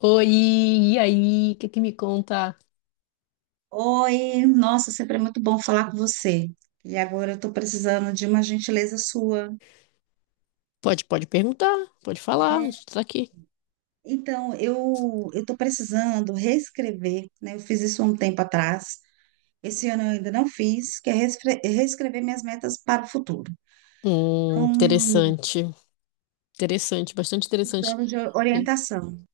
Oi, e aí? O que que me conta? Oi, nossa, sempre é muito bom falar com você. E agora eu estou precisando de uma gentileza sua. Pode perguntar, pode falar, a gente tá aqui. Então, eu estou precisando reescrever, né? Eu fiz isso há um tempo atrás. Esse ano eu ainda não fiz, que é reescrever minhas metas para o futuro. Então, Interessante, interessante, bastante interessante. precisando de E orientação.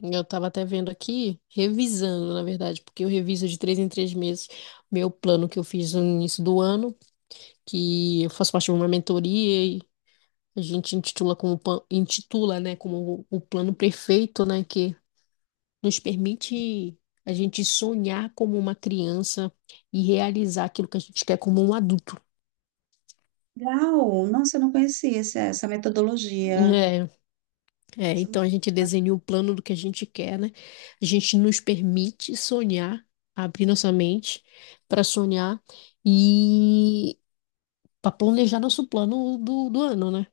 Eu tava até vendo aqui, revisando, na verdade, porque eu reviso de 3 em 3 meses meu plano que eu fiz no início do ano, que eu faço parte de uma mentoria e a gente intitula, né, como o plano perfeito, né, que nos permite a gente sonhar como uma criança e realizar aquilo que a gente quer como um adulto. Legal! Nossa, eu não conhecia essa metodologia. É, é, então a gente desenha o plano do que a gente quer, né? A gente nos permite sonhar, abrir nossa mente para sonhar e para planejar nosso plano do ano, né?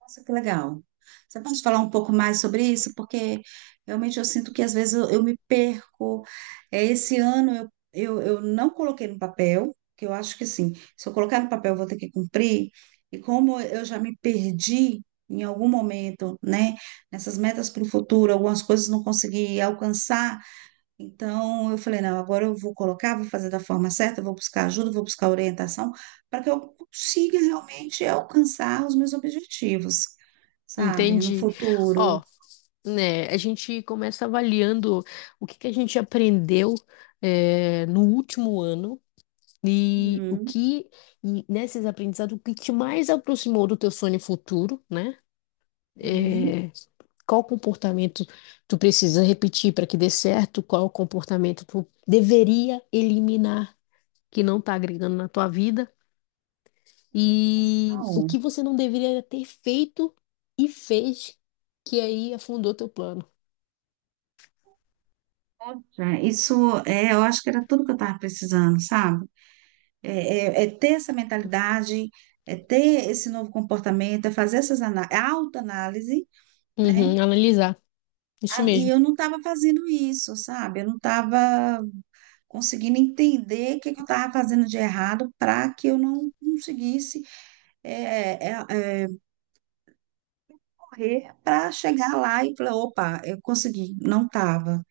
Nossa, que legal. Você pode falar um pouco mais sobre isso? Porque realmente eu sinto que às vezes eu me perco. É, esse ano eu não coloquei no papel, que eu acho que sim, se eu colocar no papel eu vou ter que cumprir. E como eu já me perdi em algum momento, né, nessas metas para o futuro, algumas coisas não consegui alcançar. Então, eu falei, não, agora eu vou colocar, vou fazer da forma certa, vou buscar ajuda, vou buscar orientação, para que eu consiga realmente alcançar os meus objetivos, sabe? No Entende? Ó, futuro. né, a gente começa avaliando o que que a gente aprendeu, é, no último ano. E o Hum, que, e nesses aprendizados, o que te mais aproximou do teu sonho futuro, né? sim, É, qual comportamento tu precisa repetir para que dê certo? Qual comportamento tu deveria eliminar que não está agregando na tua vida? que E o legal. que você não deveria ter feito e fez que aí afundou teu plano? Poxa, isso é, eu acho que era tudo que eu estava precisando, sabe? É, é ter essa mentalidade, é ter esse novo comportamento, é fazer essas ana- é autoanálise, né? Uhum, analisar, isso Ah, e mesmo. eu não estava fazendo isso, sabe? Eu não estava conseguindo entender o que, que eu estava fazendo de errado para que eu não conseguisse é, é, é, correr para chegar lá e falar, opa, eu consegui, não estava,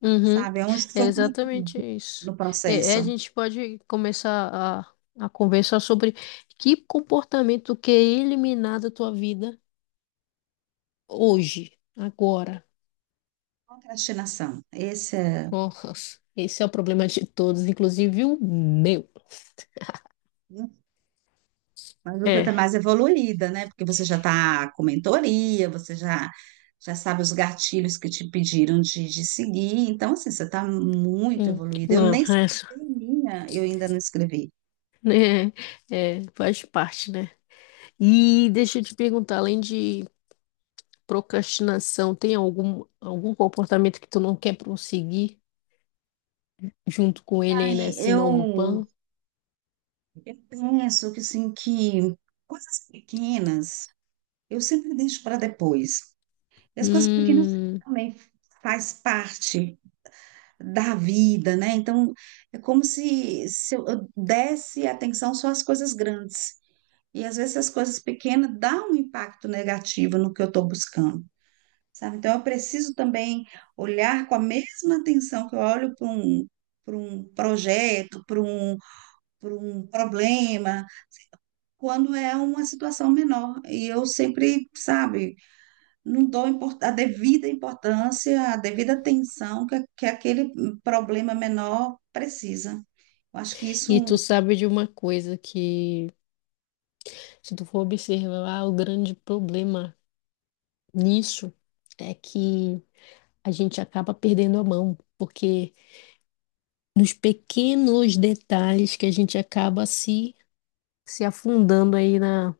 Uhum. sabe? É, onde que É foi que eu exatamente errei isso. no É, é, a processo? gente pode começar a conversar sobre que comportamento quer eliminar da tua vida hoje, agora. Procrastinação. Esse é. Nossa, esse é o problema de todos, inclusive o meu. um, Mas você É, está mais evoluída, né? Porque você já está com mentoria, você já sabe os gatilhos que te pediram de seguir. Então, assim, você está muito hum, evoluída. Eu não, nem é, escrevi minha, eu ainda não escrevi. né, é, faz parte, né? E deixa eu te perguntar, além de procrastinação, tem algum comportamento que tu não quer prosseguir junto com ele aí Ai, nesse novo eu plano? Eu penso que, assim, que coisas pequenas eu sempre deixo para depois. E as coisas pequenas Hum, também faz parte da vida, né? Então, é como se eu desse atenção só às coisas grandes. E às vezes as coisas pequenas dão um impacto negativo no que eu estou buscando, sabe? Então, eu preciso também olhar com a mesma atenção que eu olho para um projeto, para um problema quando é uma situação menor. E eu sempre, sabe, não dou a devida importância, a devida atenção que aquele problema menor precisa. Eu acho que e tu isso. sabe de uma coisa que, se tu for observar, o grande problema nisso é que a gente acaba perdendo a mão, porque nos pequenos detalhes que a gente acaba se afundando aí na,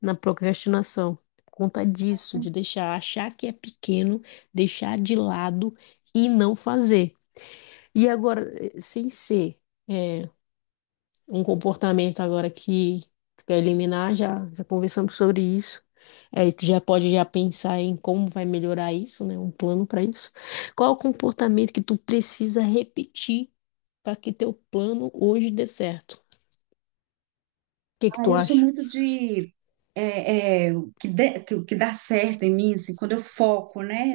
na procrastinação. Por conta disso, de deixar, achar que é pequeno, deixar de lado e não fazer. E agora, sem ser. eh, Um comportamento agora que tu quer eliminar, já conversamos sobre isso. Aí tu já pode já pensar em como vai melhorar isso, né? Um plano para isso. Qual é o comportamento que tu precisa repetir para que teu plano hoje dê certo? O que que Ah, tu eu sou acha? muito de. O que dá certo em mim, assim, quando eu foco, né,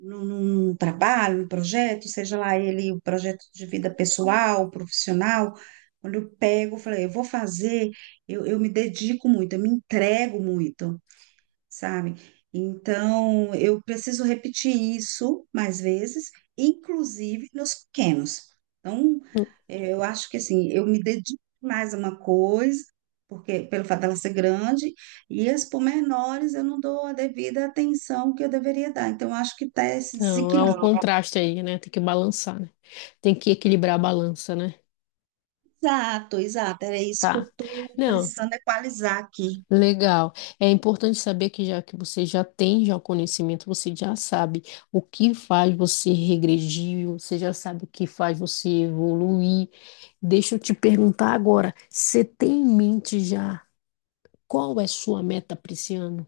num trabalho, num projeto, seja lá ele o projeto de vida pessoal, profissional, quando eu pego, eu falei, eu vou fazer, eu me dedico muito, eu me entrego muito, sabe? Então, eu preciso repetir isso mais vezes, inclusive nos pequenos. Então, eu acho que assim, eu me dedico mais a uma coisa, porque pelo fato dela ser grande, e as pormenores eu não dou a devida atenção que eu deveria dar. Então, eu acho que está esse Não, há um desequilíbrio. Então, contraste aí, né? Tem que balançar, né? Tem que equilibrar a balança, né? exato, exato, era isso que eu Tá. estou Não, precisando equalizar aqui. legal. É importante saber que já que você já tem já o conhecimento, você já sabe o que faz você regredir, você já sabe o que faz você evoluir. Deixa eu te perguntar agora, você tem em mente já qual é sua meta para esse ano?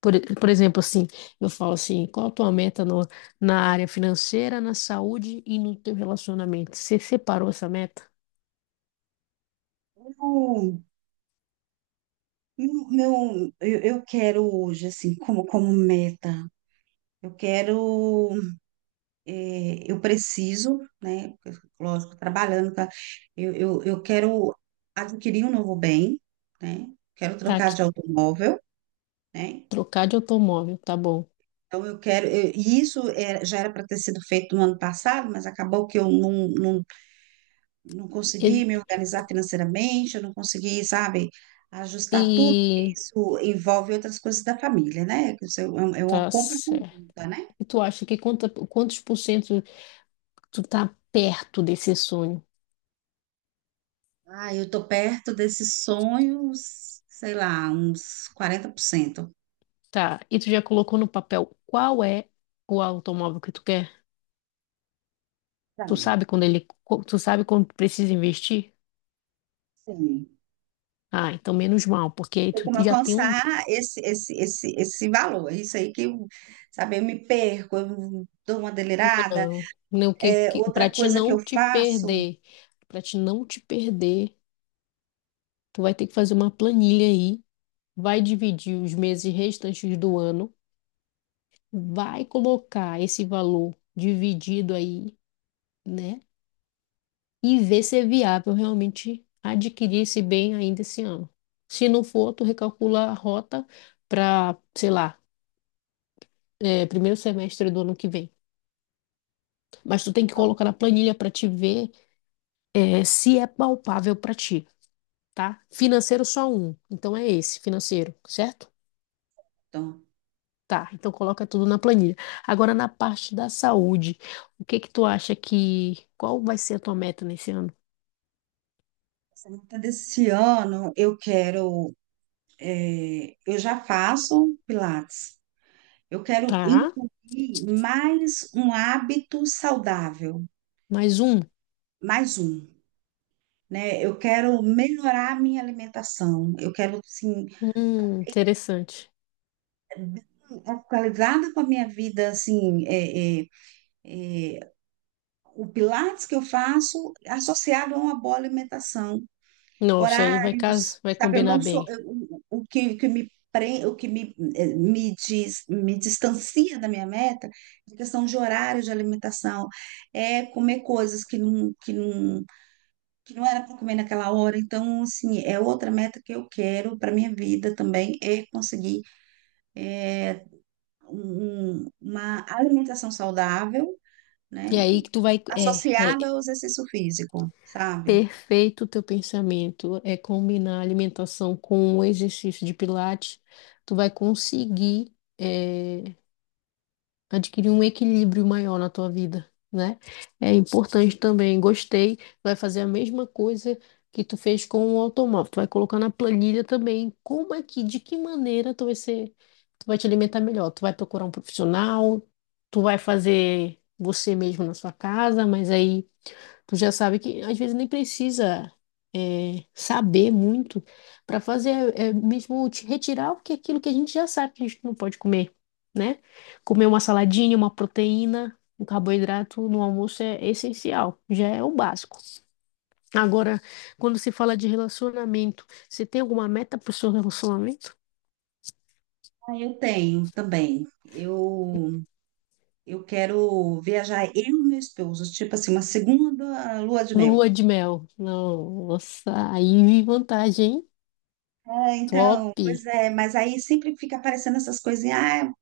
Por exemplo, assim, eu falo assim, qual a tua meta na área financeira, na saúde e no teu relacionamento? Você separou essa meta? Eu, eu quero hoje, assim, como meta, eu quero. Eu preciso, né? Lógico, trabalhando, tá? Eu quero adquirir um novo bem, né? Quero Tá, trocar que de automóvel, né? trocar de automóvel, tá bom. Então, eu quero. E isso é, já era para ter sido feito no ano passado, mas acabou que eu não E, consegui me organizar financeiramente, eu não consegui, sabe, ajustar tudo, porque e isso envolve outras coisas da família, né? Que isso é uma tá compra certo. conjunta, né? E tu acha que quantos por cento tu tá perto desse sonho? Ah, eu tô perto desses sonhos, sei lá, uns 40%. Tá, e tu já colocou no papel qual é o automóvel que tu quer? Tá, Tu sabe quando tu precisa investir? sim. Ah, então menos mal, porque aí Tem tu como já tem um, alcançar esse valor. É, isso aí que eu, sabe, eu me perco, eu dou uma delirada. não, né, o que, É, que para outra te coisa que não eu te faço, perder, para te não te perder, tu vai ter que fazer uma planilha aí, vai dividir os meses restantes do ano, vai colocar esse valor dividido aí, né? E ver se é viável realmente adquirir esse bem ainda esse ano. Se não for, tu recalcula a rota para, sei lá, é, primeiro semestre do ano que vem. Mas tu tem que colocar na planilha para te ver, é, se é palpável para ti, tá? Financeiro só um, então é esse, financeiro, certo? Dalton, Tá, então coloca tudo na planilha. Agora na parte da saúde, o que que tu acha que, qual vai ser a tua meta nesse ano? essa meta desse ano, eu quero, eu já faço Pilates. Eu quero Tá, incluir mais um hábito saudável, mais um. mais um. Né? Eu quero melhorar a minha alimentação, eu quero, assim, Interessante. atualizada com a minha vida, assim, o Pilates que eu faço associado a uma boa alimentação, Nossa, aí vai casar, horários, vai sabe? Eu combinar não sou, bem. O que, o que me pre- o que me, me, diz, me distancia da minha meta, é questão de horário de alimentação, é comer coisas que não era para comer naquela hora. Então, assim, é outra meta que eu quero para minha vida também, é conseguir é, uma alimentação saudável, E né, aí que tu vai, é, é associada ao exercício físico, sabe? perfeito o teu pensamento, é combinar a alimentação com o exercício de pilates, tu vai conseguir, é, adquirir um equilíbrio maior na tua vida, né? É importante também. Gostei, vai fazer a mesma coisa que tu fez com o automóvel. Tu vai colocar na planilha também como é que, de que maneira tu vai te alimentar melhor. Tu vai procurar um profissional, tu vai fazer você mesmo na sua casa, mas aí tu já sabe que às vezes nem precisa, é, saber muito para fazer, é, mesmo te retirar o que é aquilo que a gente já sabe que a gente não pode comer, né? Comer uma saladinha, uma proteína, um carboidrato no almoço é essencial, já é o básico. Agora, quando se fala de relacionamento, você tem alguma meta para o seu relacionamento? Ah, eu tenho também. Eu quero viajar eu e meu esposo, tipo assim, uma segunda lua de mel. Lua de mel. Nossa, aí vi vantagem, hein? Ah, Top! então, pois é, mas aí sempre fica aparecendo essas coisinhas, ah,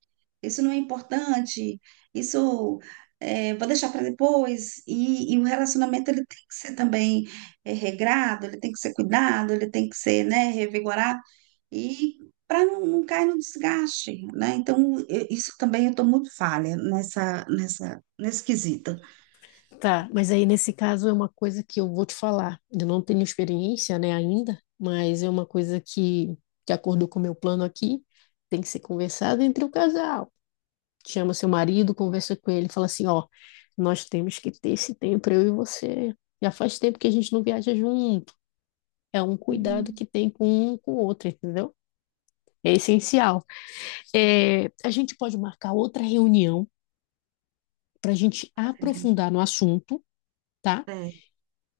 isso não é importante, isso vou deixar para depois. E o relacionamento ele tem que ser também regrado, ele tem que ser cuidado, ele tem que ser, né, revigorado e para não cair no desgaste, né? Então, isso também eu estou muito falha nesse quesito. Tá, mas aí nesse caso é uma coisa que eu vou te falar. Eu não tenho experiência, né, ainda, mas é uma coisa que acordou com o meu plano aqui, tem que ser conversado entre o casal. Chama seu marido, conversa com ele, fala assim, ó, nós temos que ter esse tempo, eu e você. Já faz tempo que a gente não viaja junto. É um cuidado Hum, que tem com um com o outro, entendeu? É essencial. É, a gente pode marcar outra reunião para a gente Maravilha. aprofundar no assunto, tá? É,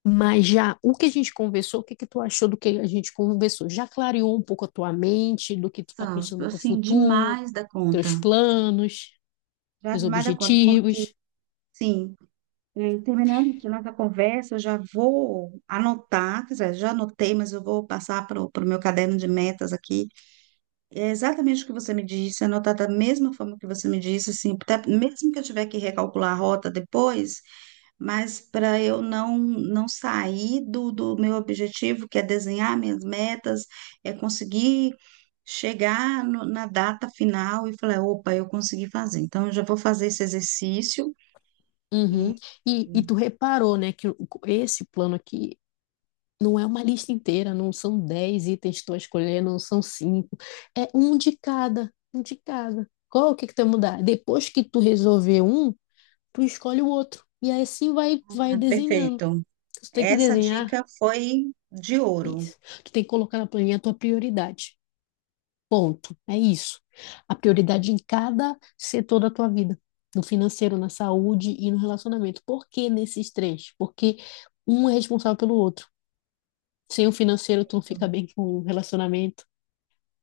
Mas já o que a gente conversou, o que que tu achou do que a gente conversou? Já clareou um pouco a tua mente, do que tu tá são, pensando para o assim, futuro, demais da conta. teus planos, Já teus demais da conta, porque objetivos? sim. É, terminando aqui nossa conversa, eu já vou anotar, quer dizer, já anotei, mas eu vou passar para o meu caderno de metas aqui. É exatamente o que você me disse, anotar da mesma forma que você me disse, assim, até mesmo que eu tiver que recalcular a rota depois, mas para eu não sair do meu objetivo, que é desenhar minhas metas, é conseguir chegar na data final e falar, opa, eu consegui fazer. Então, eu já vou fazer esse exercício. e- Uhum. E tu reparou, né, que esse plano aqui não é uma lista inteira, não são 10 itens que tu vai escolher, não são cinco, é um de cada, um de cada. Qual é o que que tu vai mudar? Depois que tu resolver um, tu escolhe o outro. E aí assim vai Ah, desenhando. perfeito. Tu tem que Essa desenhar. dica foi de ouro. Isso. Tu tem que colocar na planilha a tua prioridade. Ponto. É isso. A prioridade em cada setor da tua vida. No financeiro, na saúde e no relacionamento. Por que nesses três? Porque um é responsável pelo outro. Sem o financeiro, tu não fica bem com o relacionamento.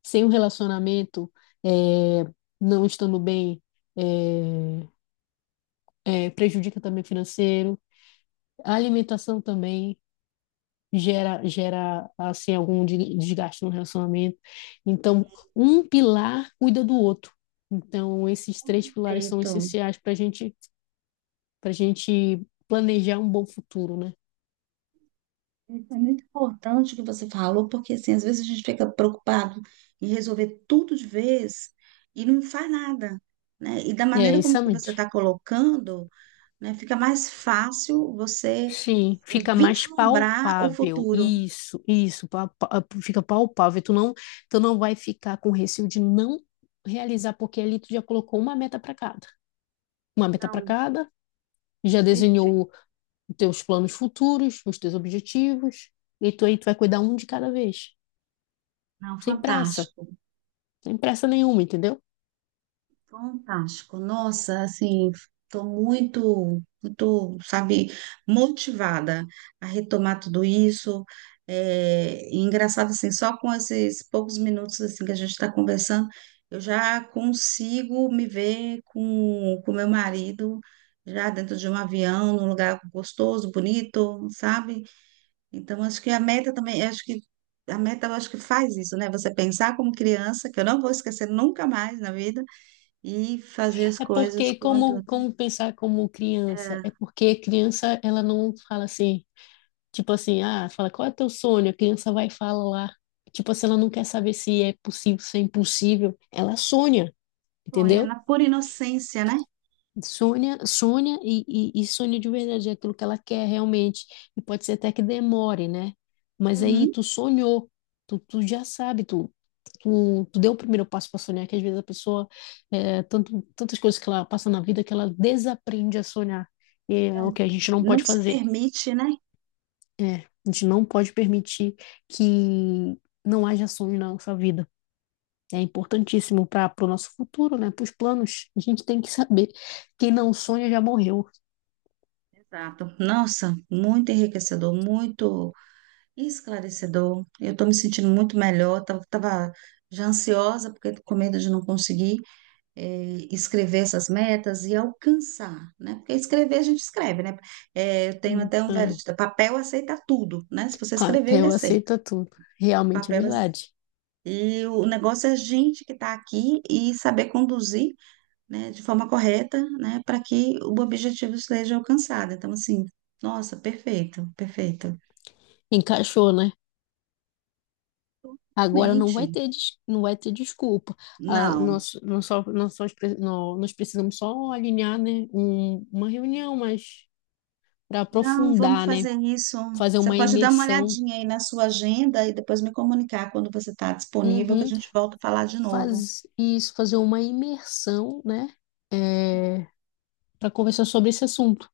Sem o relacionamento, é, não estando bem, é, é, prejudica também o financeiro. A alimentação também gera assim, algum desgaste no relacionamento. Então, um pilar cuida do outro. Então, esses três pilares são Perfeito. essenciais para gente planejar um bom futuro, né? Isso é muito importante o que você falou, porque assim, às vezes a gente fica preocupado em resolver tudo de vez e não faz nada, né? E da É, maneira como que você exatamente. está colocando, né, fica mais fácil você Sim, fica mais vislumbrar o palpável. futuro. Isso, fica palpável. Tu não vai ficar com receio de não realizar, porque ali tu já colocou uma meta para cada. Uma meta para Não, cada, já perfeito. desenhou. Então, os teus planos futuros, os teus objetivos, e tu aí tu vai cuidar um de cada vez, Não, sem pressa, fantástico. sem pressa nenhuma, entendeu? Fantástico. Nossa, assim, estou muito, muito, sabe, motivada a retomar tudo isso. É, e engraçado, assim, só com esses poucos minutos assim que a gente está conversando, eu já consigo me ver com o meu marido já dentro de um avião, num lugar gostoso, bonito, sabe? Então, acho que a meta também, acho que a meta, eu acho que faz isso, né? Você pensar como criança, que eu não vou esquecer nunca mais na vida e fazer as É coisas porque como como adulto. como pensar como criança, É, é porque criança ela não fala assim, tipo assim, ah, fala qual é teu sonho, a criança vai falar, tipo assim, ela não quer saber se é possível, se é impossível, ela sonha, bom, é entendeu? na pura inocência, né? Sônia, Sônia e Sônia de verdade, é aquilo que ela quer realmente. E pode ser até que demore, né? Mas aí Uhum. tu sonhou, tu já sabe, tu deu o primeiro passo para sonhar, que às vezes a pessoa, é, tantas coisas que ela passa na vida que ela desaprende a sonhar. E É. é o que a gente não pode Não se fazer. permite, né? É, a gente não pode permitir que não haja sonho na nossa vida. É importantíssimo para o nosso futuro, né? Para os planos. A gente tem que saber que quem não sonha já morreu. Exato. Nossa, muito enriquecedor, muito esclarecedor. Eu estou me sentindo muito melhor. Tava já ansiosa, porque tô com medo de não conseguir escrever essas metas e alcançar, né? Porque escrever a gente escreve, né? Eu tenho até um velho Então, ditado, papel aceita tudo, né? Se você escrever, ele papel aceita. aceita tudo. Realmente é Papel verdade. E o negócio é a gente que está aqui e saber conduzir, né, de forma correta, né, para que o objetivo seja alcançado. Então, assim, nossa, perfeito, perfeito. Encaixou, né? Agora não vai Realmente, ter, não vai ter desculpa. Ah, não, nós precisamos só alinhar, né, uma reunião, mas para não, vamos aprofundar, né? fazer isso. Fazer Você uma pode dar uma imersão. olhadinha aí na sua agenda e depois me comunicar quando você está disponível, que a Uhum. gente volta a falar de novo. Faz isso, fazer uma imersão, né? Sim, Para conversar sobre esse assunto. O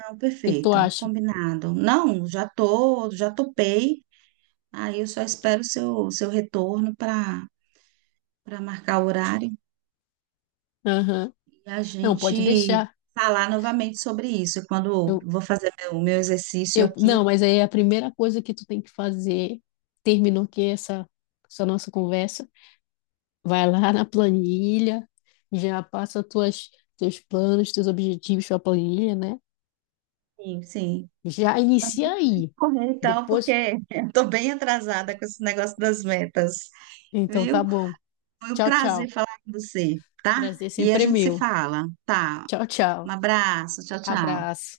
não, que que tu perfeito, acha? combinado. Não, já tô, já topei. Aí eu só espero o seu retorno para marcar o horário. Aham. E a Não, gente pode deixar. falar novamente sobre isso quando eu vou fazer o meu exercício Eu, aqui. não, mas aí a primeira coisa que tu tem que fazer, terminou aqui essa nossa conversa, vai lá na planilha, já passa teus planos, teus objetivos para a planilha, né? Sim, sim. Já inicia aí. Correr então, porque Depois, estou bem atrasada com esse negócio das metas, então tá viu? bom. Foi um Tchau, prazer tchau. falar com você, tá? Prazer E a sempre é gente se meu. fala, tá? Tchau, tchau. Um abraço, tchau, tchau. Abraço.